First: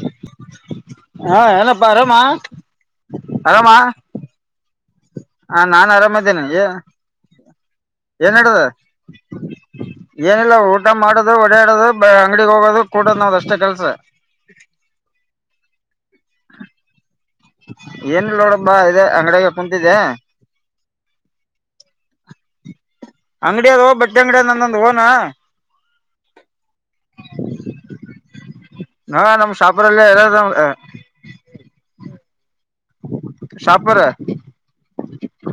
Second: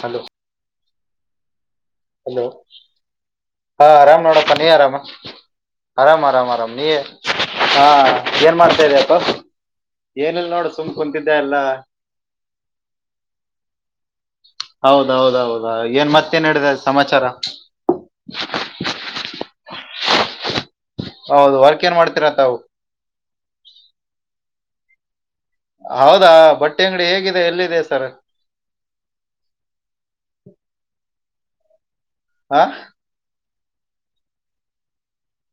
Hello ಹಾ ಎಲ್ಲಮ್. Hello ಹಾ ಆರಾಮ್ ನೋಡಪ್ಪಾ ನೀ ಆರಾಮಾ. ಹಾ ಹ ನಾನ್ ಆರಾಮ್ ಆರಾಮಿದ್ದೇನೆ ಆರಾಮ್ ಏ ಆರಾಮ್ ನೀ ಹ ಏನ್ ಮಾಡ್ತಾರ ಅಪ್ಪಾ. ಏನಿಲ್ಲಾ ಊಟಾ ಮಾಡೋದು ಓಡಾಡೋದು ಅಂಗಡಿಗ್ ಹೋಗೋದು ಕೂಡದ್ ನೋಡಷ್ಟ ಕೆಲ್ಸಾ. ಹೌದಾ ಏನ್ ಮತ್ತೇನ್ ನಡದದ ಸಮಾಚಾರಾ. ಏನ್ ಇಲ್ಲ ನೋಡಬ್ಬಾ ಇದೆ ಅಂಗಡ್ಯಾಗ್ ತಿದೆ ಹೌದು ವರ್ಕ್ ಏನ್ ಮಾಡ್ತೀರಾ ತಾವು. ಅಂಗಡಿ ಅದೋ ಬಟ್ಟಿ ಅಂಗಡಿಯ ಅಂದೊಂದು ಹೋನಾ. ಹೌದಾ ಬಟ್ಟೆ ಅಂಗಡಿ ಹೇಗಿದೆ ಎಲ್ಲಿದೆ ಸರ್. ಹಾ ನಮ್ ಶಾಪುರಲ್ಲೇ [inaudible] ಆ. ಶಾಪರ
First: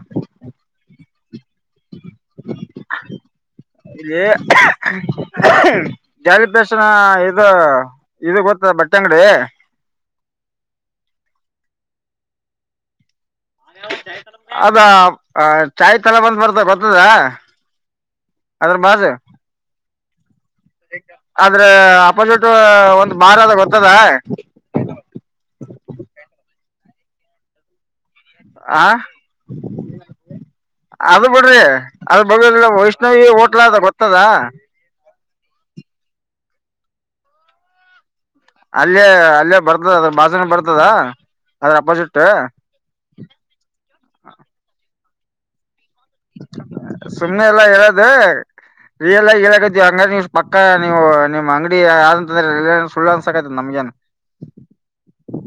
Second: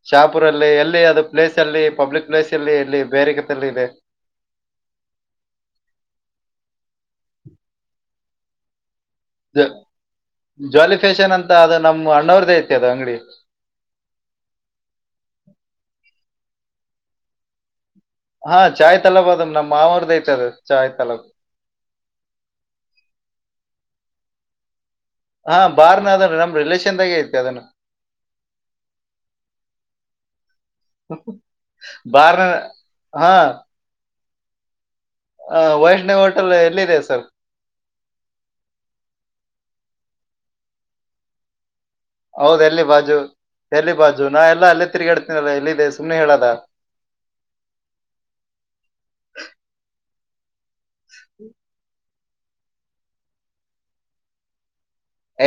ಶಾಪುರಲ್ಲಿ ಎಲ್ ದೆ ಅದ. ಪ್ಲೇಸ್ ಅಲ್ಲಿ ಪಬ್ಲಿಕ್ ಪ್ಲೇಸ್ ಅಲ್ಲಿ ಇಲ್ಲಿ ಬೇರೆ ಕಲ್ಲಿ ಇದೆ. ಇಲ್ಲಿ ಕ್ಷಣ ಇದು ಇದು ಗೊತ್ತ ಬಟ್ ಜಾ ಜಾಲಿ ಫ್ಯಾಷನ್ ಅಂತ ಅದೆ ನಮ್ ಅಣ್ಣ್ರದೇ ಐತಿ ಅದ ಅಂಗಡಿ. ಅದ ಚಾಯ್ ತಲ ಬಂದ್ ಬರ್ತ ಬರ್ತದಾ. ಹಾ ಅದ್ರ ಚಾಯ್ ಬಾಜು ತಲಬ್ ಅದು ನಮ್ಮ ಮಾವರ್ದ ಐತಿ ಅದು ಚಾಯ್ ತಲಬ್ ಆದ್ರ ಅಪೋಸಿಟ್ ಒಂದ ಬಾರ್ ಅದ ಗೊತ್ತದ [inaudible] ಹಾ ಬಾರ್ನ ಅದನ್ ನಮ್ ರಿಲೇಷನ್ದಾಗೆ ಐತಿ ಅದನ್ನ ಆ ಅದು ಬಿಡ್ರಿ ಅದು ಬಾರ್ನ ಬಗ್ದಿಲ್ಲ ವೈಷ್ಣವಿ ಹೋಟ್ಲ್ ಅದ ಗೊತ್ತದಾ. [inaudible] ಅ ವೈಷ್ಣವ ಹೋಟೆಲು ಎಲ್ಲಿದೆ ಸರ್. ಅಲ್ಲೇ ಅಲ್ಲೇ ಬರ್ತದ ಅದ ಬಾಝುನ್ ಬರ್ತದಾ. ಹೌದ್ ಎಲ್ಲಿ ಬಾಜು ಎಲ್ಲಿ ಬಾಜುನಾ ಎಲ್ಲಾ ಅಲ್ಲೇ ತಿರಗ್ಯಾಡ್ತ. ನಬಾ ಇಲ್ಲಿ ಬೇಸ್. ಸುಮ್ನೆ ಎಲ್ಲಾ ಹೇಳೋದಯ ರಿಯಲ್ ಆಗಿ ಹೇಳಾಕತ್ತಿವಿ ಹಂಗ ನಿಸ್. ಟ್ಟ ನೀವು ನಿಮ್ಮ್ ಅಂಗಡಿಯ ಆಲ್ನ. ಅಂದ್ರರೆರೆನ ಸುಳ್ಳ ಅನ್ಸಾಕತೆ ನಮ್ಗ ಏನ್.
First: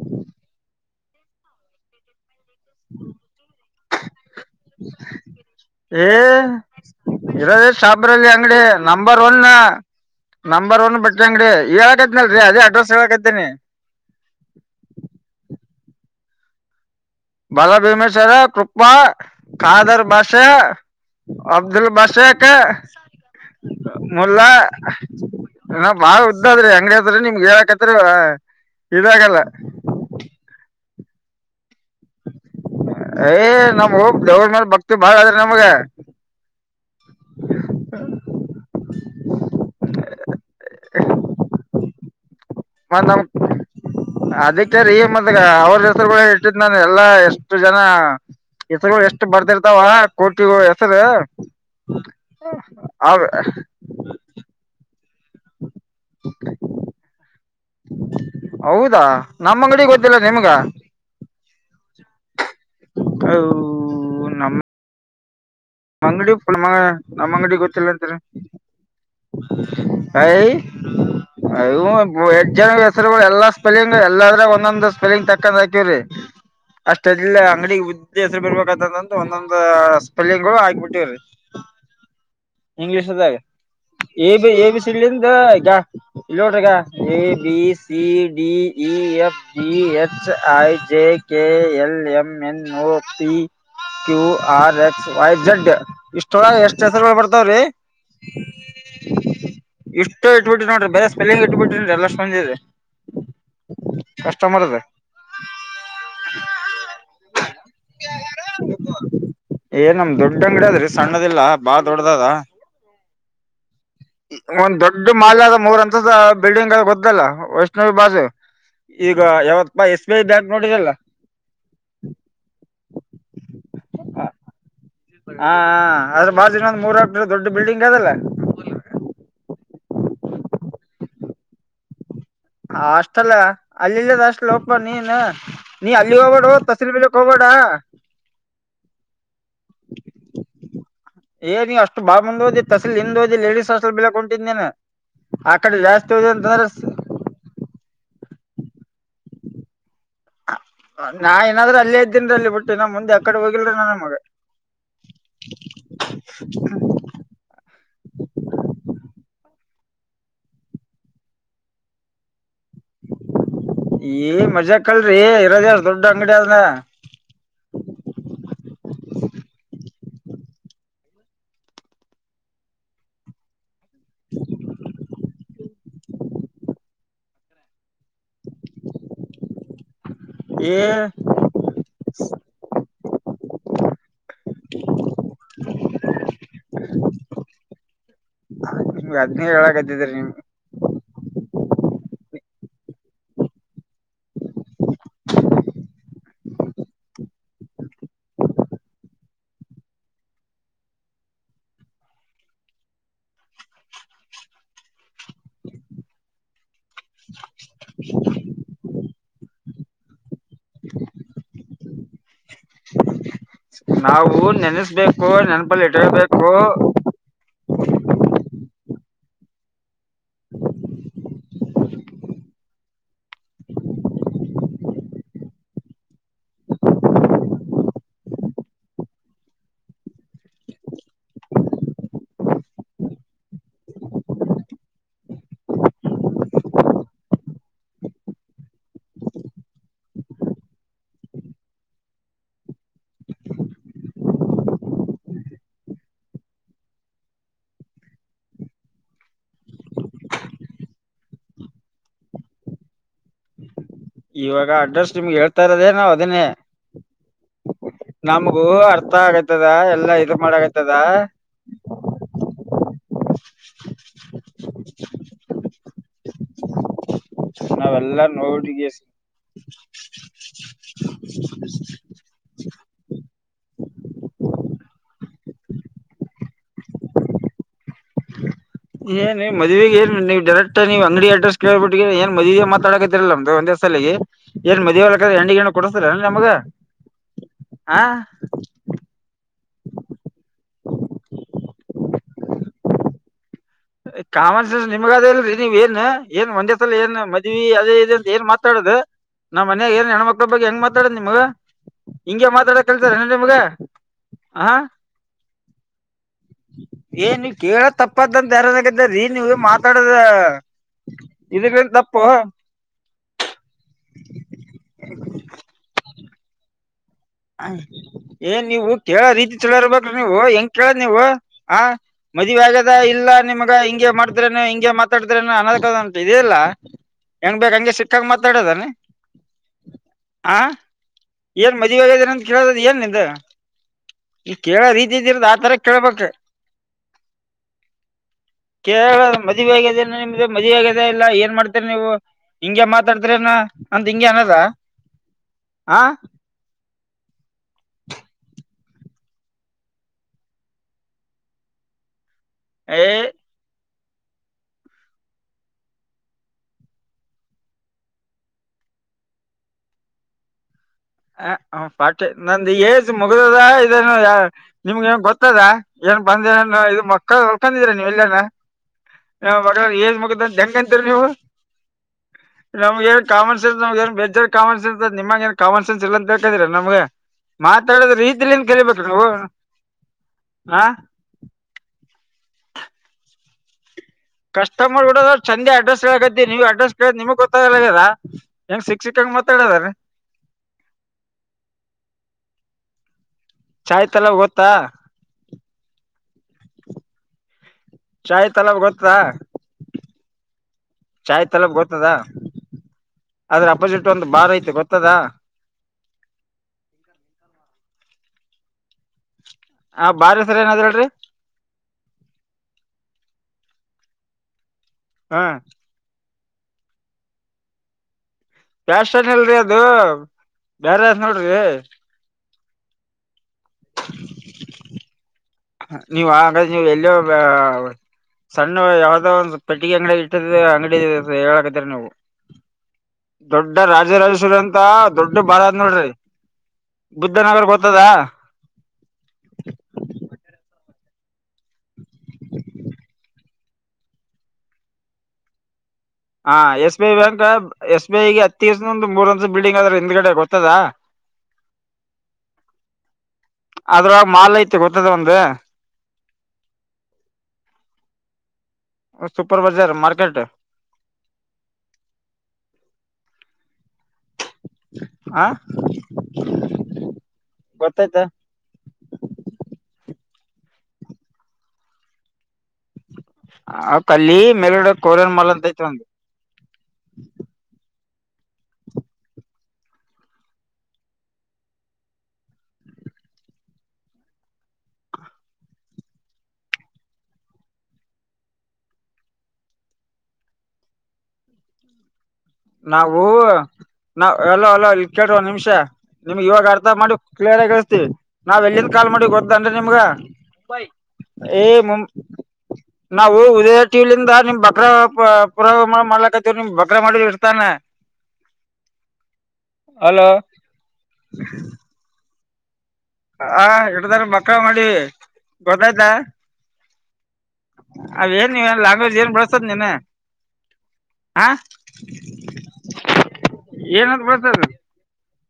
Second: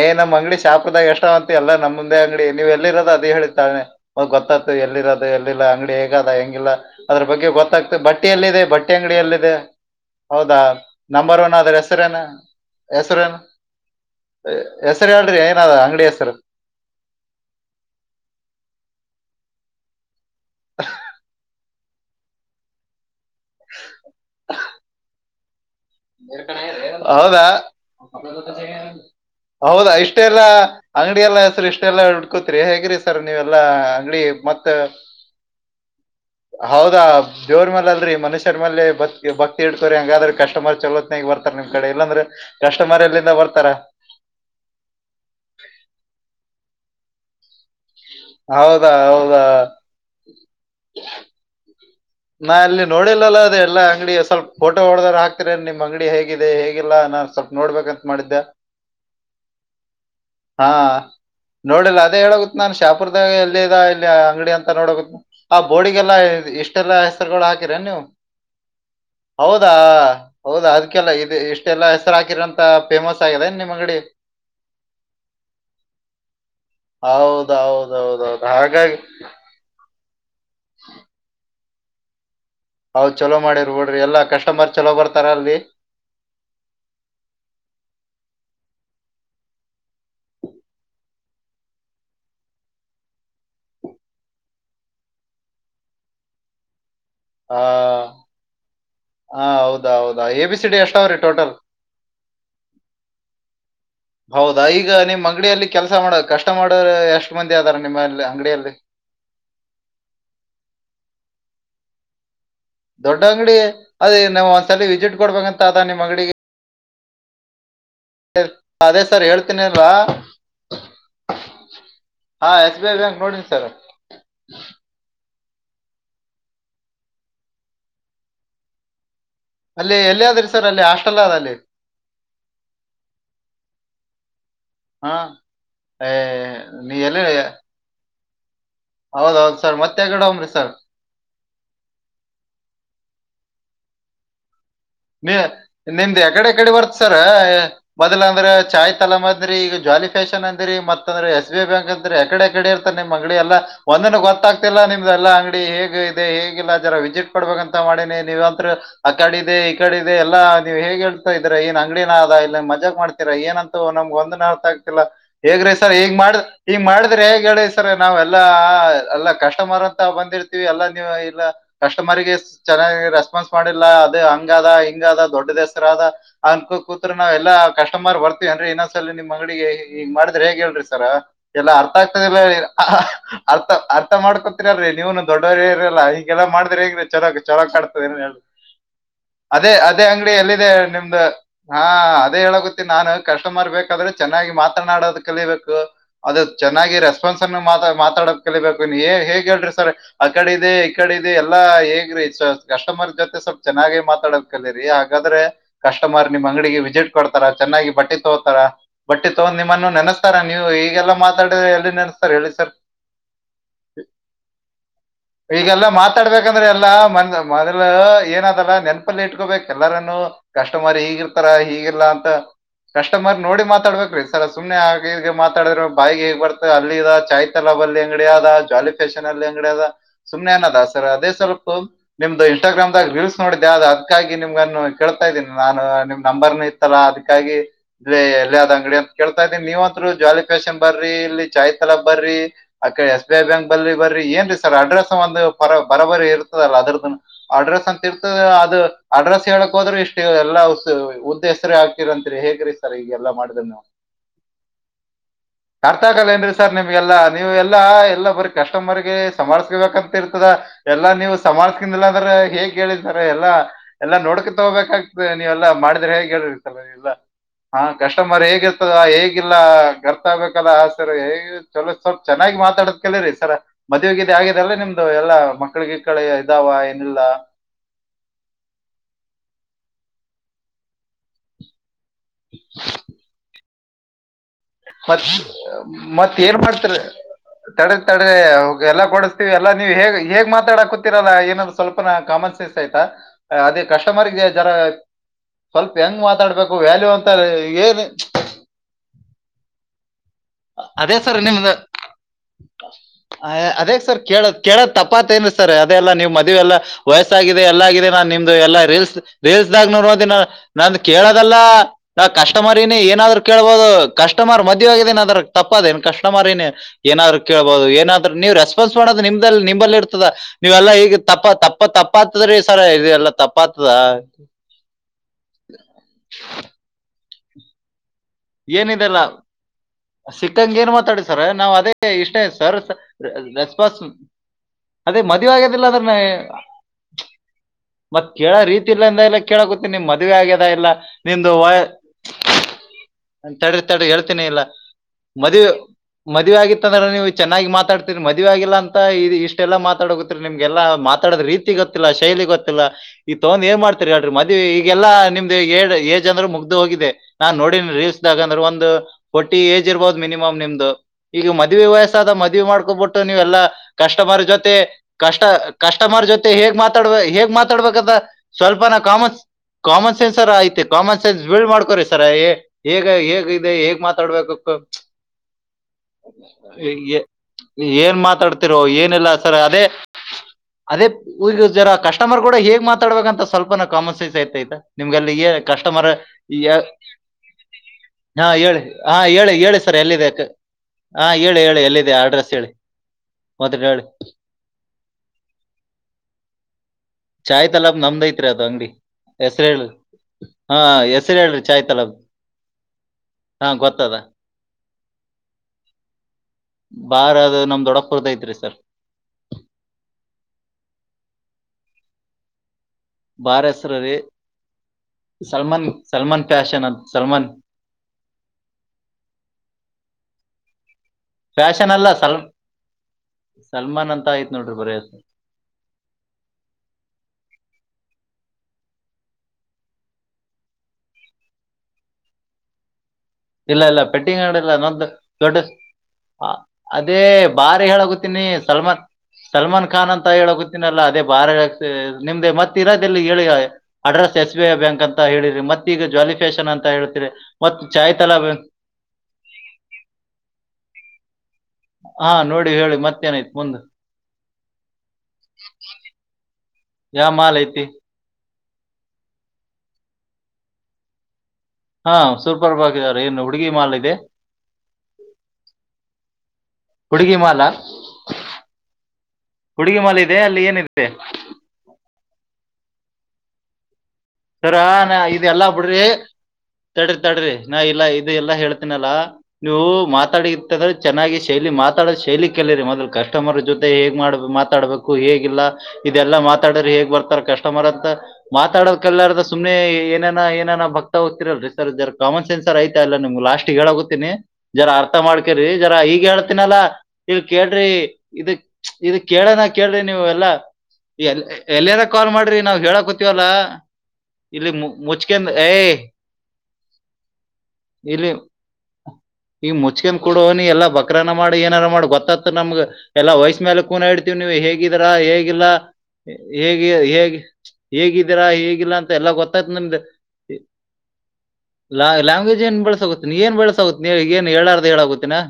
ಏ ನಮ್ಮ್ ಅಂಗಡಿ ಶಾಪುರದಾಗ ಎಷ್ಟೊ ಹೊತ್ತಿ ಎಲ್ಲಾ ನಮ್ಮ ಮುಂದೆ ಅಂಗಡಿ. ಡಿ ನೀವು ಎಲ್ಲಿರೋದ ಅಧಿ ಹೇಳಿತ್ತ ತ್ತಾವೆ ಅವಾಗ ಗೊತ್ತ್ ತ್ತಾತ್ತು ಎಲ್ಲಿರೋದು ಎಲ್ಲಿಲ್ಲ ಅಂಗಡಿ ಏ ಹೇಗಾದ ಹೆಂಗಿಲ್ಲ ಅದ್ರ ಬಗ್ಗೆ ಇರೋದೇ ಗೊತ್ತಾಗ್ತು ಬಟ್ಟಿ ಶಾಪುರಲ್ಲಿ ಅಂಗಡಿ ಎಲ್ಲಿದೆ ಬಟ್ಟಿ ಅಂಗಡಿ ನಂಬರ್ ಒನ್ ಎಲ್ಲಿದೆ ಹೌದಾ ನಂಬರ್ ಒನ್ ಬಟ್ಟೆ ನಂಬರ್ ಅಂಗಡಿ ಒನ್ ಅದರ್ ಹೆಸರ ಏನ ಹೇಳಕತ್ನಲ್ರಿ ಅದೇ ಅಡ್ರೆಸ್ ಹೆಸರ ಏನು. ಹೇಳಕತ್ತೀನಿ ಹೆಸರ ಹೇಳ್ರಿ ಏನ ಅದ ಅಂಗಡಿ ಹೆಸ್ರು. ಬಾಲಾಭೀಮೇಶ್ವರ ಕೃಪಾ ಖಾದರ್ ಭಾಷ್. ಕ್ಷ ಅದ್. ದಿಲ್ ಬಾಷಾಕ್ಕ. ಮುಲ್ಲಾ. ನಾ ಬಾಳ ಉದ್ದ ಅದ್ರಿ ಅಂಗಡಿ ಹತ್ರ ಹೌದಾ ನಿಮ್ಗೆ ಹೇಳಕತ್ರ ಇದಾಗಲ್ಲ ಹೌದಾ ಇಷ್ಟು ಎಲ್ಲಾ. ಅಂಗಡಿ ಎಲ್ಲ ಹೆಸರ ಇಷ್. ಇಷ್ಟ ಎಲ್ಲಾ ಹೂಡ್ಕೋತ್ರಿ ಹೇಗ್ರಿ ಸರ್ ನೀವ ಏ ಎಲ್ಲಾ ನಮ್ ಹೋಪ್ ಅಂಗಡಿ ದೇವ್ರ ಮೇಲೆ ಮತ್ತ ಭಕ್ತಿ ಬಾಳ ಅದ್ರಿ ನಮಗ ಹೌದಾ ದೇವರ ಮೇಲೆ ಅಲ್ರಿ ಮನುಷ್ಯರ ಮೇಲೆ ಭತ್ತಿ ಭಕ್ತಿ ಹಿಡ್ಕೋರಿ ಹಂಗಾದ್ರೆ ಕಷ್. ಟುಮಾರೊ ಚಲೋತ್ನ್ಯಾಗ ಬರ್ತಾರ ನಿಮ್. ಕಡೆ ಇಲ್ಲ ಅಂದ್ರೆ. ಮದ್ ನಮ್ಗ ಅದಕ್ಕರಿ ಮದ್ಗಾ ಅವ್ರ ಹೆಸರು ಬ್ಯಾರೆ ಇಟ್ಟಿದ ನಾ. ಎಲ್ಲಾ ಎಷ್. ಎಷ್ಟು ಜನಾ ಹೌದಾ ಹೆಸರುಗಳು ಎಷ್ಟು ಹೌದಾ ಬರ್ತಿರ್ತಾವಾ ಕೋಟಿಗೂ ಹೆಸರ. ನಾ ಅಲ್ಲಿ ನೋಡಿಲ್ಲಲ್ಲ ಅದು ಎಲ್ಲಾ ಅಂಗಡಿಯ ಸ್ವಲ್ಪ ಫೋಟೋ ಹೊಡದಾ. ರಾಕ್ತರಿ ನಿಮ್ಮ್. ಮಂಗಡಿ ಹೇಗ ಇದೆ ಹೇಗಿಲ್ಲಾ ಅನ ಸ್ವಲ್ಪ ನೋಡ್ಬೇಕಂತ ಮಾಡಿದ್ದ್ಯಾ ಹೌದಾ ನಮ್ ಅಂಗಡಿ ಗೊತ್ತಿಲ್ಲ ನಿಮ್ಗ ಹಾ ನೋಡಿಲ್ಲ ಅ. ನ್ನೇ ಎಳಗು. ನಾನ್ ಶಾಪುರ್ದಾಗ ಅವ್ ಎಲ್ಲೇ ಇದ ಇಲ್ಲೇಯ ಅಂಗಡಿ ನಮ್ಮ ಅಂತ ನೋಡಬೇಕು. ಆ ಬೋಡಿಗೆಲ್ಲಾ ಇದು ಇಷ್. ಅ ನಮ್ಮ್ ಅಂಗಡಿ ಗೊತ್ತಿಲ್ಲಂತಿರಿ ಹೌದಾ ಐ ಹೌದಾ ಅದಕ್ಕೆಲ್ಲ ಇದು ಇಷ್ಟೆಲ್ಲ ಇವು ಹೆಸರು ಒಬ್ಬು ಹಾಕಿರಂತ ಎಗೆಜ್ಜಾನ್ಗೆ ಫೇಮಸ್ ಹೆಸರುಗಳು ಆಗಿದೆ ಎಲ್ಲಾ ನಿಮ್ ಸ್ಪೆಲಿಂಗ್ ಅಂಗಡಿ ಎಲ್ಲಾದ್ರಾಗ ಒಂದೊಂದ್ ಸ್ಪೆಲಿಂಗ್ ಟಕ್ಕ ಅಂದ್ರ ಹಾಕ್ಕೆವ್ರೀ ಅಷ್ಟ ದಿಲ್ಲ ಹೌದ್ ಅಂಗಡಿಗೆ ಹೌದ್ ಹೌದ್ ಉಧ್ಧ್ಯ ಹೆಸರ ಹೌದ್ ಬಿರ್ಬೇಕ ಹಾಗಾಗಿ ಅಂಥದೊಂದು ಒಂದೊಂದ ಸ್ಪೆಂಲ್ಲಿಂಗ. ಹಾಗ್ಬಿಟ್ಟೇವ್ರೀ. ಹೌದ್ ಇಂಗ್ಲಿಷ್ದಾಗ್ ಚಲೋ ಮಾಡಿರಿ ಬಿಡ್ರಿ ಎಲ್ಲಾ A A customer B C ಚಲೋ ಬರ್ತಾರ ಇಲ್ಲಿಂದ ಅಲ್ಲಿ ಈಗ ಇಲ್ಲೋಟ್ರ A B C D E F E H I J K L M N P Q R F Y Z ಇಷ್ಟೊಳ ಎಷ್ ಹಾ ಹ ಹೌದಾ ಹೌದಾ ಇಷ್ಟು ಎ ಬಿ ಇಟ್ಬಿಟ್ರಿ ಸಿ ಡಿ ನೋಡ್ರಿ ಬೇರೆ ಎಷ್ಟಾವ್ರಿ ಸ್ಪೆಲ್ಲಿಂಗ್ ಟೋಟಲ್ ಇಟ್ಬಿಟ್ರಿ ಎಲ್ಲಷ್ಟ ಮಂದಿದು ಹೌದಾ ಕಸ್ಟಮರ್ದ ಈಗ ನಿಮ್ ಅಂಗಡಿಯಲ್ಲಿ ಕೆಲ್ಸ ಮಾಡ ಕಷ್ಟ ಮಾಡವ್ರ್ ಎಷ್ಟ ಮಂದಿ ಆದಾರ ನಿಮ್ಮಲ್ಲಿ ಅಂಗಡಿಯಲ್ಲಿ ಏನ್ ನಮ್ ದೊಡ್ಡ ಅಂಗಡಡಿ ಅದ್ರಿ ಸಣ್ಣದಿಲ್ಲ ಬಾಳ ದೊಡ್ಡದ ಅದ ದೊಡ್ಡ ಅಂಗಡಿ ಅದೇ ನಾವ್ ಒಂದ್ ಒಂದ್ಸಲ ದೊಡ್ಡ ವಿಸಿಟ್ ಕೊಡ್ಬೇಕಂತ ಅದ ನಿಮ್ಮ್ ಅಂಗಡಿಗೆ. ದಲ್ಲಾ ವೈಷ್ ಸ ಅದೇ ಸರ್ ಹೇಳ್ತೀನಿ ಅಲ್ವಾ ಎಸ್ ಬಿ ಐ ಬ್ಯಾಂಕ್ ನೋಡಿದಲ್ಲ ಹಾ ಎಸ್ ಬಿ ಐ ಬ್ಯಾಂಕ್ ನೋಡನಿ ಸರ್ ಹಾ ಹಾ ಅದ್ರ ಬಾಜುನ್ ಒಂದ್ ಮೂರ್ಕ್ಟ ದೊಡ್ಡ ಬಿಲ್ಡಿಂಗ್ ಅದಲ್ಲ. ಅಲ್ಲಿ ಎಲ್ಲೆ ಅದ್ರಿ ಸರ್ ಅಲ್ಲಿ ಅಷ್ಟಲ್ಲ ಅದ ಅಲ್ಲಿ. ಹಾ ಅಷ್ಟಲ್ಲಾ ಅಲ್ಲಿ ಇಲ್ಲದ ಅಷ್ಟ ಲೋಪ ನೀನ್ ಹಾ ನೀ ಏ ಅಲ್ಲಿ ಹೋಗೋಡ ತಸಿಲ್ ನೀ ಬಿಳಕ್ ಎಲ್ಲಿ ಹೋಗಬ್ಯಾಡಾ ಹೌದೌದು ಸರ್ ಮತ್ತೆ ಎಗಡ ಹೋಗ್ರಿ ಸರ್ ಏ ನೀ ಅಷ್ಟು ಬಾಳ್ ಮುಂದ್ ಹೋದಿ ತಸಲ ಹಿಂದ್ ಲೇಡಿಸ್ ಹಾಸ್ಟೆಲ್ ಬಿಡಾಕ್ ಹೊಂಟೆನ್ ನಾನ. ನೀ ನಿಮ್ದ್ ಎಗಡೆ ಕಡೆ ಬರ್ತ್ ಸರ. ಇಲ್ಲಾಂದ್ರ ಚಾಯ್ ತಲಾ ಮಂದ್ರ ಈಗ ಜಾಲಿ. ಫೇಶನ್ ಅಂದ್ರಿ ಮತ್ತಂದ್ರೆ ನಾ ಎಸ್ ಬಿ ಐ ಏನಾದ್ರೂ ಬ್ಯಾಂಕ್ ಅಲ್ಲೇ ಅಂತ್ರ ಇದ್ದೀನ್ರಿ ಎಕಡೆ ಅಲ್ಲಿ ಎ ಕಡೆ ಬಿಟ್ಟು ಇನ್ನ ಇರ್ತಾರೆ ನಿಮ್ ಮುಂದೆ ಆ ಅಂಗಡಿ ಕಡೆ ಎಲ್ಲ ಹೋಗಿಲ್ರಿ ನಾ ನಮಗ ಒಂದನ್ನು ಗೊತ್ತಾಗ್ತಿಲ್ಲ ನಿಮ್ದು ಎಲ್ಲ ಅಂಗಡಿ ಹೇಗೆ ಇದೆ ಹೇಗಿಲ್ಲ ಜರಾ ವಿಸಿಟ್ ಪಡ್ಬೇಕ ಟಾ ಮಾಡೇನ ನಿವಂತರ ಅ ಕಡಿದೆ. ಕಿದೆ ಎಲ್ಲಾ ನೀವ ಹೇಗೆ ಹೇಳ್ತಾ ಇದಿರಾ ಏನ್ ಅಂಗಡಿನ ಆದಾಯ್ ಮಜಾಗ ಮಾಡ್ತೀರಾ ಏನಂತೂ ನಮ್ಗ ಏ ಒಂದ್ ಅರ್ಥ ಮಜಾ ಆಗ್ತಿಲ್ಲ ಕಲ್ರಿ ಇರೋದ ಹೇಗ್ರಿ ಎಷ್ಟ್ ಸರ್ ದೊಡ್ಡ ಈಗ ಅಂಗಡಿ ಮಾಡ ಅದ ಹಗ ಮಾಡಿದ್ರೆ ಹೇಗ ಹೇಳಿ ಸರ್ ನಾವ್ ಎಲ್ಲಾ ಎಲ್ಲಾ ಕಸ್ಟಮರ್ ಅಂತ ಬಂದಿರ್ತೀವಿ ಎಲ್ಲ ನೀವು ಇಲ್ಲ ಕಸ್ಟಮರ್ಗೆ ಚೆನ್ನಾಗಿ ರೆಸ್ಪಾನ್ಸ್ ಮಾಡಿಲ್ಲ ಅದೇ ಹಂಗ ಅದ ಹಿಂಗ ಅದ ದೊಡ್ಡದ ಹೆಸರ ಆದ ಅನ್ಕ ಕೂತ್ ನಾವ ಎಲ್ಲಾ ಕಸ್ಟಮರ್ ಬರ್ತೀವಿ ಅನ್ರಿ ಇನ್ನೊಂದ್ಸಲಿ ನಿಮ್ ಅಂಗಡಿಗೆ ಈಗ್ ಮಾಡಿದ್ರೆ ಹೇಗ್ ಏ ಹೇಳ್ರಿ ಸರ ಎಲ್ಲಾ ಅರ್ಥ ಆಗ್ತದೆಲ್ಲ ಹೇಳಿ ಅರ್ಥ ಅರ್ ತಾ ಮಾಡ್ಕೊತಿರಲ್ರಿ ನೀವುನು ದೊಡ್ಡವೇ ಇರಲ್ಲ ಈಗೆಲ್ಲ ಮಾಡಿದ್ರಿ ಹೇಗೆ ಚಲೋ ಚಲೋ ಆಗಿ ಕಾಣುತ್ತ. ತದಿನ್ನೆ ಹೇಳು. ನಿಮ್ಗ ಅದ್ನೇ ಅದೇ ಅದೇ ಹೇಳಕತ್ತಿದ್ರಿ ಅಂಗಡಿ ನಿಮ್ ಎಲ್ಲಿದೆ ನಿಮ್ದ ಹಾ ಅದೇ ಹೇಳಗತ್ತಿನ ನಾನು ಕಸ್ಟಮರ್ ಬೇಕಾದ್ರೆ ಚೆನ್ನಾಗಿ ಮಾತಾನಾಡದ ಕಲಿಬೇಕು ಅದು ಚೆನ್ನಾಗಿ ರೆಸ್ಪಾನ್ಸ್ ಅನ್ನು ಮಾತ ಮಾತಾಡೋದ ಕಲಿಬೇಕು ಹೇಗ್ ಹೇಗೆ ಹೇಳ್ರಿ ಸರ್ ಆ ಕಡೆ ಇದೆ ಈ ಕಡೆ ಇದೆ ಎಲ್ಲಾ ಹೇಗ್ರಿ ಕಸ್ಟಮರ್ ಜೊತೆ ಸ್ವಲ್ಪ್ ಚೆನ್ನಾಗಿ ಮಾತಾಡೋದ ಕಲಿರಿ ಹಾಗಾದ್ರೆ ಕಸ್ಟಮರ್ ನಿಮ್ ಅಂಗಡಿಗೆ ವಿಸಿಟ್ ಕೊಡ್ತಾರ ಚೆನ್ನಾಗಿ ಬಟ್ಟಿ ತಗೋತಾರ ಬಟ್ಟಿ ತಗೊಂಡ್ ನಿಮ್ಮನ್ನು ನೆನೆಸ್ತಾರ ನೀವು ಹಿಗೆಲ್ಲಾ ಮಾತಾಡಿದ್ರೆ ಎಲ್ಲಿ ನೆನೆಸ್ತಾರ ಹೇಳಿ ಸರ್ ನಾವು ನೆನಸ್ಬೇಕು ನೆನಪಲ್ಲಿ ಇಟ್ಳ್ಬೇಕು [unintelligible] ಏನಾದರೂ ನೆನಪ ಇಟ್ಕೋಬೇಕು ಎಲ್ಲಾರನ್ನು ಕಸ್ಟಮರ್ ಹೀಗಿರ್ತಾರ ಹೀಗಿಲ್ಲಾ ಅಂತ ಕಸ್ಟಮರ್ ನೋಡಿ ಮಾತಾಡ್ಬೇಕ್ರೀ ಸರ್ ಸುಮ್ನೆ ಹಾಗೆ ಹೀಗೆ ಮಾತಾಡ್ರರು ಬಾಯಿಗೆ ಹೇಗ್ ಬರ್ತ ಅಲ್ಲಿ ಚಾಯ್ತ ಲಾಬ್ ಅಲ್ಲಿ ಅಂಗಡಿ ಅದ ಜಾಲಿ ಫ್ಯಾಷನ್ ಅಲ್ಲಿ ಅಂಗಡಿ ಅದ ಸುಮ್ನೆ ಅನದ ಸರ್ ಅದೇ ಸ್ವಲ್ಪ ನಿಮ್ದು ಇನ್ಸ್ಟಾಗ್ರಾಮ್ದಾಗ ರೀಲ್ಸ್ ನೋಡಿದ. ಅದಕ್ಕಾಗಿ ನಿಮ್ಗನ್ನು ಕೇಳ್ತಾ ಇದ್ದೀನಿ ನಾನು ನಿಮ್ ನಂಬರ್ನ ಇತ್ತಲ್ಲಾ ಅದಕ್ಕಾಗಿ ಇಲ್ಲೆ ಎಲ್ಲಿದ್ ಅಂಗಡಿ ಅಂತ ಕೇಳ್ತಾ ಇದ್ದೀನಿ ನೀವಂತರು ಜಾಲಿ ಫ್ಯಾಷನ್ ಬರ್ರಿ ಇಲ್ಲಿ ಚಾಯ್ ತಲಾ ಬರ್ರಿ ಅಕಡೆ ಎಸ್ ಬಿ ಐ ಬ್ಯಾಂಕ್ ಬಲ್ಲಿ ಬರ್ರಿ ಏನ್ರಿ ಸರ್ ಅಡ್ರೆಸ್ ಒಂದು ಪರ ಬರಬರಿ ಇರ್ತದಲ್ಲ ಅದ್ರದುನು ಅಡ್ರೆಸ್ ಅಂತ ಇರ್ತದ ಅದು. ಅಡ್ರೆಸ್ ಹೇಳಕ್ ಹೋದ್ರ ಇಷ್ಟು ಎಲ್ಲ ಉದ್ದ ಉದ್ದ ಹೆಸರು ಆಗ್ತೀರಂತರಿ ಹೇಗ್ರಿ ಸರ್ ಹಿಗೆಲ್ಲಾ ಮಾಡಿದ್ರ ನೀವು. ಇವಾಗ ಅಡ್ರೆಸ್ ನಿಮ್ಗೆ ಹೇಳ್ತಾ ಇರೋದೇ ಅರ್ಥ ನಾವ್ ಆಗಲ್ಲ ಅದನ್ನೇ ಏನ್ರಿ ಸರ್ ನಿಮ್ಗೆಲ್ಲಾ ನೀವು ಎಲ್ಲಾ ಎಲ್ಲಾ ಬರಿ ನಮಗೂ ಅರ್ಥ ಕಸ್ಟಮರ್ಗೆ ಆಗತ್ತದ ಎಲ್ಲಾ ಸಂಭಳ್ಸ್ಕಬೇಕಂತ ಇದು ಇರ್ತದ ಮಾಡಕತ್ತದ ಎಲ್ಲಾ ನೀವು ಸಂಭಳ್ಸ್ಕನ್ದಿಲ್ಲಾ ಅಂದ್ರ ಹೇಗ್. ಕೇಳಿ ಸರ ಎಲ್ಲಾ. ಎಲ್ಲಾ ನೋಡ್ಕ ತಗೋಬೇಕಾಗ್ತದ ನೀವೆಲ್ಲಾ ಮಾಡಿದ್ರೆ ಹೇಗೆ ಹೇಳಿ ಸರ್ ಎಲ್ಲಾ. ಹಾ ನಾವೆಲ್ಲಾ ಕಸ್ಟಮರ್ ನೋಡಿಗೆ ಹೇಗಿರ್ತದ ಹೇಗಿಲ್ಲ ಗರ್ತ್ ಆಗ್ಬೇಕಲ್ಲ ಆ ಸರ ಹೇಗ ಚಲೋ ಸ್ವಲ್ಪ ಚೆನ್ನಾಗಿ ಮಾತಾಡ ಕಲೀರಿ ಸರ್ರ. ಮದುವೆ ಗಿದುವೆ ಆಗಿದೆ ಅಲ್ಲ ನಿಮ್ದು ಎಲ್ಲಾ. ಮಕ್ಕಳು ಗಿಕ್ಕಳು ಇದಾವ ಏನಿಲ್ಲ. ಏನ್ ರಿ ಮದುವಿ ಏನ್ ನೀವು ಡೈರೆಕ್ಟ್ ನೀವು ಅಂಗಡಿ ಅಡ್ರಸ್ ಕೇಳ್ಬಿ ಏನ್ ಮದುವಿಗೆ ಮಾತಾಡಕತ್ತತಿರಲ್ಲ ನಮ್ದು ಒಂದೆ ಸ ಸಲಿಗೆ ಏನ್ ಮದ್ವಿ ಮತ್ ಆಗ್ಲಕರ ಹೆಣ್ಣು ಗಿಣ್ಣು ಕೊಡಸ್ತೀರ ಮತ್ತ್ ನಮಗ ಏನ್ ಮಾಡ್ತರಿ ತಡೆ ಆ ತಡೆ ಎಲ್ಲ ಕೊಡಿಸತೀವಿ ಎಲ್ಲಾ. ನೀವ್ ಹೇಗ್ ಹೇಗ್ ಮಾತಾಡಾಕೊತಿರಲ್ಲ ಏನಾದ್ರರು ಸ್ವಲ್ಪನ ಕಾಮನ್ ಸೆನ್ಸ್ ಐತಾ. ಕಾಮನ್ ಸೆನ್ಸ್ ನಿಮಗ ಅದೇ ಇಲ್ರರಿ ನೀವ್ ಸ್ವಲ್ಪ ಏನ್ ಹೆಂಗ್ ಏನ್ ಒಂದೇ ಮಾತಾಡ್ಬೇಕು ಸಲಿ ವ್ಯಾಲ್ಯೂ ಏನ್ ಅಂತ ಮದ್ವಿ ಅದೇ ಇದ ಅಂತ ಏನ್ ಮಾತಾಡೋದು ನ ಇನ್ನಾ ಏನ್ ಹೆಣ್ಮಕ್ ಅದೇ ಸರ್ ನಿಮ್ದ ಹಿಂಗೆ ಮಾತಾಡಕ್ ಕಲ್ತಾರ ಅ ನಿಮ್ಗ ಅದೇ ಸರ್ ಕೇಳ ಹ ಕೇಳದ ತಪ್ಪಾಯ್ತು ಏನು ಸರ್ ಅದೆೇಲ್ಲ ನೀವ್ ಮದ್ವೆೆಲ್ಲ ಏನ್ ನೀವ್ ವಯಸ್ಸಾಗಿದೆ ಎಲ್ಲ ಕೇಳ ಆಗಿದೆ ನಾನ್ ನಿಮ್ದು. ತಪ್ಪದಂತ ಎಲ್ಲ ರೀಲ್ಸ್ ಯಾರನಗದ್ದಾರೀ ನೀವ್ ರೀಲ್ಸ್ ದಾಗ ಮಾತಾಡದ ನೋಡ್ಕೋತೀನಿ ನಂದ ಕೇಳೋದಲ್ಲಾ ಇದ್ರನ್ ತಪ್ಪು ನಾ ಕಸ್ಟಮರ್ ಅನೀ ಏನಾದರೂ ಕೇಳ್ಬಹದು ಕಸ್ಟಮರ್ ಮದುವೆ ಆಗಿದ್ದೀನ [unintelligible] [unintelligible] ಕಸ್ಟಮರ್ ಇನೇ ಏ ನೀವು ಮಾಡೋದು ಕೇಳೋ ರೀತಿ ನಿಮ್ದಲ್ಲಿ ನಿಂಬಲ್ಲಿ ಚಲೋರ್ಬೇಕ್ರಿ ಇರ್ತದ ನೀವು ಹೆಂಗ ನೀವೆಲ್ಲ ಕೇಳದ್ ಈಗ ನೀವು ತಪ್ಪ ಆ ತಪ್ಪ ತಪ್ಪಾತದ್ರಿ ಮದುವೆ ಸರ್ ಆಗದ ಇಲ್ಲ ಇದೆಲ್ಲ ನಿಮ್ಗ ತಪ್ಪಾತದ ಹಿಂಗೆ ಮಾಡಿದ್ರೇನು ಹಿಂಗೆ ಮಾತಾಡಿದ್ರನು ಅನ್ನೋದಕ ಉಂಟು ಇದ ಇಲ್ಲ. ಹೆಂಗ್ ಬೇಕ ಹಂಗೆ ಸಿ ಏನಿದೆಲ್ಲ ಆ ಸಿಕ್ಕಂಗ ಏನ್ ಮಾತಾಡ ಸರ ನಾವ್ ಏನ್ ಅದೇ. ಮದ್ವಿ ಆಗ್ಯದೇನ ಇಷ್ಟೇ ಅಂತ ಸರ್ ಕೇಳೋದ್ ಏನ್ ಇದು ರ ರೆಸ್ಪಾನ್ಸ್ ನೀ ಕೇಳೋ ರೀತಿ ಅದೇ ಇದಿರ್ದ ಮದುವಿ ಆತರ ಆಗ್ಯದಿಲ್ಲ ಅ ಕೇಳ್ಬೇಕ ಮತ್ತ ಕೇಳೋ ರೀತಿ ಇಲ್ಲ ಕೇಳ ಅಂದ ಇಲ್ಲ ಮದ್ವಿ ಕೇಳಗುತ್ತೇ ನಿಮ್ ಆಗ್ಯದೇನ ಮದ್ವೆ ನಿಮ್ದು ಆಗ್ಯದ ಮದ್ವಿ ಇಲ್ಲ ನಿಮ್ದು ಏನ್ ವ ಮಾಡ್ತೀರಿ ನೀವು ಹಿಂಗೆ ಮಾತಾಡ್ತಿರೇನ ತಡ್ರಿ ತಡೆ ಅಂತ ಹಿಂಗೆ ಹೇಳ್ತೀನಿ ಅನ್ನದ ಇಲ್ಲ ಮದ್ವಿ ಆ ಮದ್ವಗ. ನೀವು ಚೆನ್ನಾಗಿ ಮಾತಾಡ್ತೀರಿ ಮದವೆ ಆಗಿಲ್ಲ ಅಂತ ಇ ಇಷ್ಟೆಲ್ಲ ಮಾತಾಡ ಗೊತ್ರಿ ನಿಮ್ಗೆಲ್ಲ ಮಾತಾಡದ ರೀತಿ ಗೊತ್ತಿಲ್ಲ ಶೈಲಿ ಗೊ ತ್ತಿಲ್ಲ ಏ ಈ ತಗೊಂಡ್ ಏನ್ ಮಾಡ್ತ ಹೇಳಿ ಮದ್ವಿ ಈಗೆಲ್ಲ ನಿಮ್ದು ಏ ಏಜ್ ಅಂದ್ರ ಮುಗ್ದು ಹೋಗಿದೆ ನಾನ್ ನೋಡಿನ್ರಿ. ಹಾಗಂದ್ರೆ ಒಂದು ಫಾರ್ಟಿ ಏಜ್ ಇರ್ಬಹದು ಮಿನಿಮಮ್ ನಿಮ್ದು. ಈಗ ಮದ್ವೆ ಫಾರ್ಟಿ ವಯಸ್ಸಾದ ಮದ್ವಿ ನಂದು ಏಜ್ ಮಾಡ್ಕೋಬಿಟ್ಟು ಮುಗ್ದದ ನೀವೆಲ್ಲಾ ಇದೇನು ಕಸ್ಟಮರ್ ಜೊತೆ ನಿಮ್ಗೇನ್ ಕಷ್ಟ ಗೊತ್ತದ ಏನ್ ಕಸ್ಟಮರ್ ಜೊತೆ ಹೇಗ್ ಬಂದೇನ ಇದು ಮಾತಾಡದು ಮಕ್ಕಳ ಹೇಗ್ ಹೊಲ್ಕೊಂಡಿದೀರ ನೀವ್ ಮಾತಾಡ್ಬೇಕಂತ ಎಲ್ಲನ ಸ್ವಲ್ಪನ ಕಾಮನ್ ಮಗಳ ಕಾಮನ್ ಏಜ್ ಸೆನ್ಸ್ರ ಮುಗ್ದಂತ ಐತಿ ಕಾಮನ್ ಸೆನ್ಸ್ ಬೀಳ್ಡ್ ಮಾಡ್ಕೋರಿ ಸರ. ನಮ್ಗೇನ್ ಕಾಮನ್ ಸೆನ್ಸ್ ಬೇಜನ್ ಕಾಮನ್ಸ್ ಇದೆ ನಿಮಂಗೇನು ಕಾಮನ್ಸ್. ಮಾತಾಡೋದ ಏನ್ ರೀತಿಲಿಂದ ಮಾತಾಡ್ತಿರೋ ಕಲಿಬೇಕ್ರಿ ನೀವು ಏನಿಲ್ಲ ಸರ್ ಅದೇ ಹಾ ಅದೇ ಪೂರ್ವಜರ ಕಷ್ ಕುಡ ಹೇಗ್ ಮಾತಾಬೇಕ ಅಂತ ಸ್ವಲ್ಪನದ್ರು ಕಸ್ಟಮರ್ ಕೂಡದ್ ಚಂದ ಕಸ್ಟಮರ್ ಅಡ್ರೆಸ್ಗತ್ತತಿ ನೀವು ಅಡ್ರೆಸ್ ಕ ನಿಮಗ್ ಗೊತ್ತಗಲ್ ಹಾ ಹೇಳಿ ಹಾ ಹೇಳಿ ಹೇಳಿ ಸರ್ ಎಲ್ಲಿದೆ ಹಾ ಹೇಳಿ ಹೇಳಿ ಎಲ್ಲಿದೆ ಅಡ್ರೆಸ್ ಹೇಳಿ ಮೊದಳು ಹೇಳಿ. ಚಾಯ್ ತಲಬ್ ಗೊತ್ತಾ ಚಾಯ್ ಚಾಯ್ ತಲಾಬ್ ನಮ್ದಐತ್ರಿ ಚಾಯ್ ಅದ ತಲಬ್ ಅಂಗ್ಡಿ ಗೊತ್ತಾ ಹೆಸ್ರ ಹೇಳಿ ಹಾ ಹೆಸ್ರ ಹೇಳಿ ಚಾಯ್ ತಲಾಬ್. ಆದ್ರ ಅಪೋಸಿಟ್ ಒಂದು ಬಾರ್ ಐತೆ ಗೊತ್ತದಾ. ಗೊತ್ತಯ್ತ್ರಿ ಸರ್. ಆ ಬಾರ್ ಎಸರು ಏನಾದೇಳ್ರಿ. ಬಾರ್ ಹೆಸ್ರು ರಿ ಹ ಸಲ್ಮನ್ ಸಲ್ಮನ್ ಪ್ಯಾಷನ್ ಸಲ್ಮಾನ್ ಪ್ಯಾಷನ್ ಅಲ್ರಿ ಅದು. ಬೇರೆ ಅದ ನೋಡ್ರಿ ಫ್ಯಾಷನ್ ಅಲ್ಲ ಸಲ್ ಸಲ್ಮಾನ್ ಅಂತ ಆಯ್ತ್ ನೋಡ್ರಿ ಬರಿಯದ್. ನೀವು ಹಂಗ ನೀವು ಎಲ್ಲೋ ಸಣ್ಣ ಯಾವದೋ ಒಂದು ಪೆಟ್ಟಿಗೆ ಅಂಗಡಿ ಇಟ್ಟಿದ ಅಂಗಡಿ ಹೇಳಕಿದ್ರ ನೀವು. ದೊಡ್ಡ ಇಲ್ಲ ಇಲ್ಲ ಪೆಟ್ಟಿಂಗ್ ರಾಜರಾಜೇಶ್ವರಿ ಆಲ್ಲ ಅಂತ ನೊಂದು ದೊಡ್ಡ ಬಾರ ಅದ್ ನೋಡ್ರಿ ಅದೇ ಬುದ್ಧನಗರ್ ಬಾರ ಗೊತ್ತದ ಹೇಳಗತೀನಿ ಸಲ್ಮಾನ್ ಸಲ್ಮಾನ್ ಖಾನ್ ಅಂತ್ ಹೇಳಕತ್ತಿನಲ್ಲ ಅದೇ ಬಾರ್ ನಿಮ್ದೆ ಮತ್ತೆ ಇರೋದೆಲ್ಲಿ ಹೇಳಿ address S B I bank ಅಂತ ಹೇಳಿರಿ ಮತ್ ಈಗ ಜಾಲಿ ಫ್ಯಾಷನ್ ಅಂತ ಹೇಳ್ತೀರಿ ಚಾಯಿತ್ ಈಗ ಹತ್ತಿವಸೊಂದ್ ಮೂರ್ ಒಂದಸ ಬಿಲ್ಡಿಂಗ್ ಆದ್ರೆ ಹಿಂದ್ಗಡೆ ಗೊತ್ತದಾ. ಹಾ ನೋಡಿ ಹೇಳಿ ಮತ್ತೇನೈತಿ ಮುಂದೆ ಅದ್ರ ಮಾಲ್ ಐತೆ ಗೊತ್ತದ ಒಂದು. [inaudible] ಯ ಮಾಲ್ ಐತಿ. ಸುಪರ್ ಬಾಜಾರ್ ಮಾರ್ಕೆಟ್. ಹಾ ಸೂಪರ್ ಬಾಗಿದ್ದಾರೆ ಏನು ಹುಡುಗಿ ಮಾಲ್ ಇದೆ. ಹ ಹುಡುಗಿ ಮಾಲಾ ಗೊತ್ತೈತ ಹುಡುಗಿ ಮಾಲೆ ಇದೆ ಅಲ್ಲಿ ಏನ ಇರುತ್ತೆ. ಹಾ ಸರ ನ ಇ ಎಲ್ಲಾ ಬಿಡ್ರಿ ತಡ್ರಿ ತಡ್ರಿ ನಾ ಇಲ್ಲ. ಇ ಎಲ್ಲಾ ಹೇಳ್ತೀನಲ್ಲ ನೀವು ಮಾತಾಡಿತ್ತಂದ್ರೆ ಚೆನ್ನಾಗಿ ಶೈಲಿ ಮಾತಾಡ ಶೈಲಿ ಕೆಲ್ಲರಿ ಮೊದಲು ಕಸ್ಟಮರ್ ಜೊತೆ ಹೇಗ್ ಮಾಡ ಮಾತಾಡಬೇಕು ಹೇಗಿಲ್ಲ ಇದೆಲ್ಲಾ ಮಾತಾಡರಿ ಹೇಗ್ ಬರ್ತಾರ ಕಸ್ಟಮರ್ ಅಂತ ಮಾತಾಡಕ್ ಕಲ್ಲಾರದ ಸುಮನೆ ಏನೇನ ಏನನ್ ಭಕ್ತ ಹೋಗ್ತಿರಲ್ ರೀ ಸರ್ ಜರ್. ಕಾಮನ್ ಸೆನ್ಸರ್ ಐತ್ ಎಲ್ಲಾ ನಾವು ನಿಮ್ಗ್ ಲಾಸ್ಟ್ಗ್ ಹೇಳಕೊತನಿ ನಾವ್ ಎಲ್ಲೋ ಅಲ್ಲೋ ಜರಾ ಇಲ್ಲಿ ಅರ್ಥ ಕೇಳ್ರಿ ಒಂದ್ ಮಾಡ್ಕ್ರಿ ನಿಮಿಷ ಜರಾ ಈಗ ನಿಮ್ಗ್ ಇವಾಗ ಹೇಳ್ತನಲ್ಲಾ ಅರ್ಥ ಮಾಡಿ ಇಲ್ ಕ್ಲಿಯರ್ ಆಗಿ ಕೇಳ್ರಿ ಹೇಳ್ಸ್ತಿವಿ ಇದ ನಾವ್ ಎಲ್ಲಿಂದ ಕಾಲ್ ಇದ ಮಾಡಿವಿ ಕೇಳನ ಗೊತ್ತೇನ್ರಿ ನಿಮ್ಗ ಕೇಳ್ರಿ ನೀ ಎಲ್ಲಾ ಎ ಏ ಎಲ್ಲನ ಕಾಲ್ ಮಾಡ್ರಿ ನಾವ್ ಹೇಳಕೋತಿವಲ್ಲಾ. ಇಂದ್ ನಿಮ್ ಬಕ್ರ ಪರ ಮಾಡ್ಲ್ವ ನಿಮ್ ಬಕ್ರ ಮಾಡಿ ಇರಿ ಈ ಮುಚ್ಕನ್ ಹಲೋ ಕೂಡ ನಿ ಎಲ್ಲಾ ಬಕ್ರನ ಮಾಡಿ ಏನಾರ ಮಾಡಿ ಗೊತ್ತತ್ ತ್ ನಮ್ಗ. ಎಲ್ಲಾ ವಯಸ್ಸ ಆ ಮ್ಯಾಲ್ ಕೂನ ಹಿಡ್ದಾರ ಇಡ್ತೀವಿ ಬಕ್ರ ನೀವು ಮಾಡಿವಿ ಹೇಗಿದೀರಾ ಹೇಗಿಲ್ಲಾ ಗೊತ್ತಾಯ್ತಾ ಹೇಗೆ ಹೇಗ್ ಹೇಗಿದ್ದೀರಾ ಅವೇನ್ ಹೇಗ ನೀವೇನ್ ಇಲ್ಲಾ ಅಂತ ಲ್ಯಾಂಗ್ವೇಜ್ ಎಲ್ಲ ಏನ್ ಬಳಸದ್ ನೀನ್ ಗೊತ್ತ್ತಮ್ದ ಹಾ ಲ್ಯಾಂಗ್ವೇಜ್ ಏನ್ ಬೆಳಸೋಗುತ್ತ ನೀ ಏನ್ ಬೆಳಸೋಗುತ್ತ ನೀ ಏನಂತ ಏನ್ ಬಳಸದು ಹೇಳಾರ್ದ ಹೇಳಗುತ್ತಿನಾ.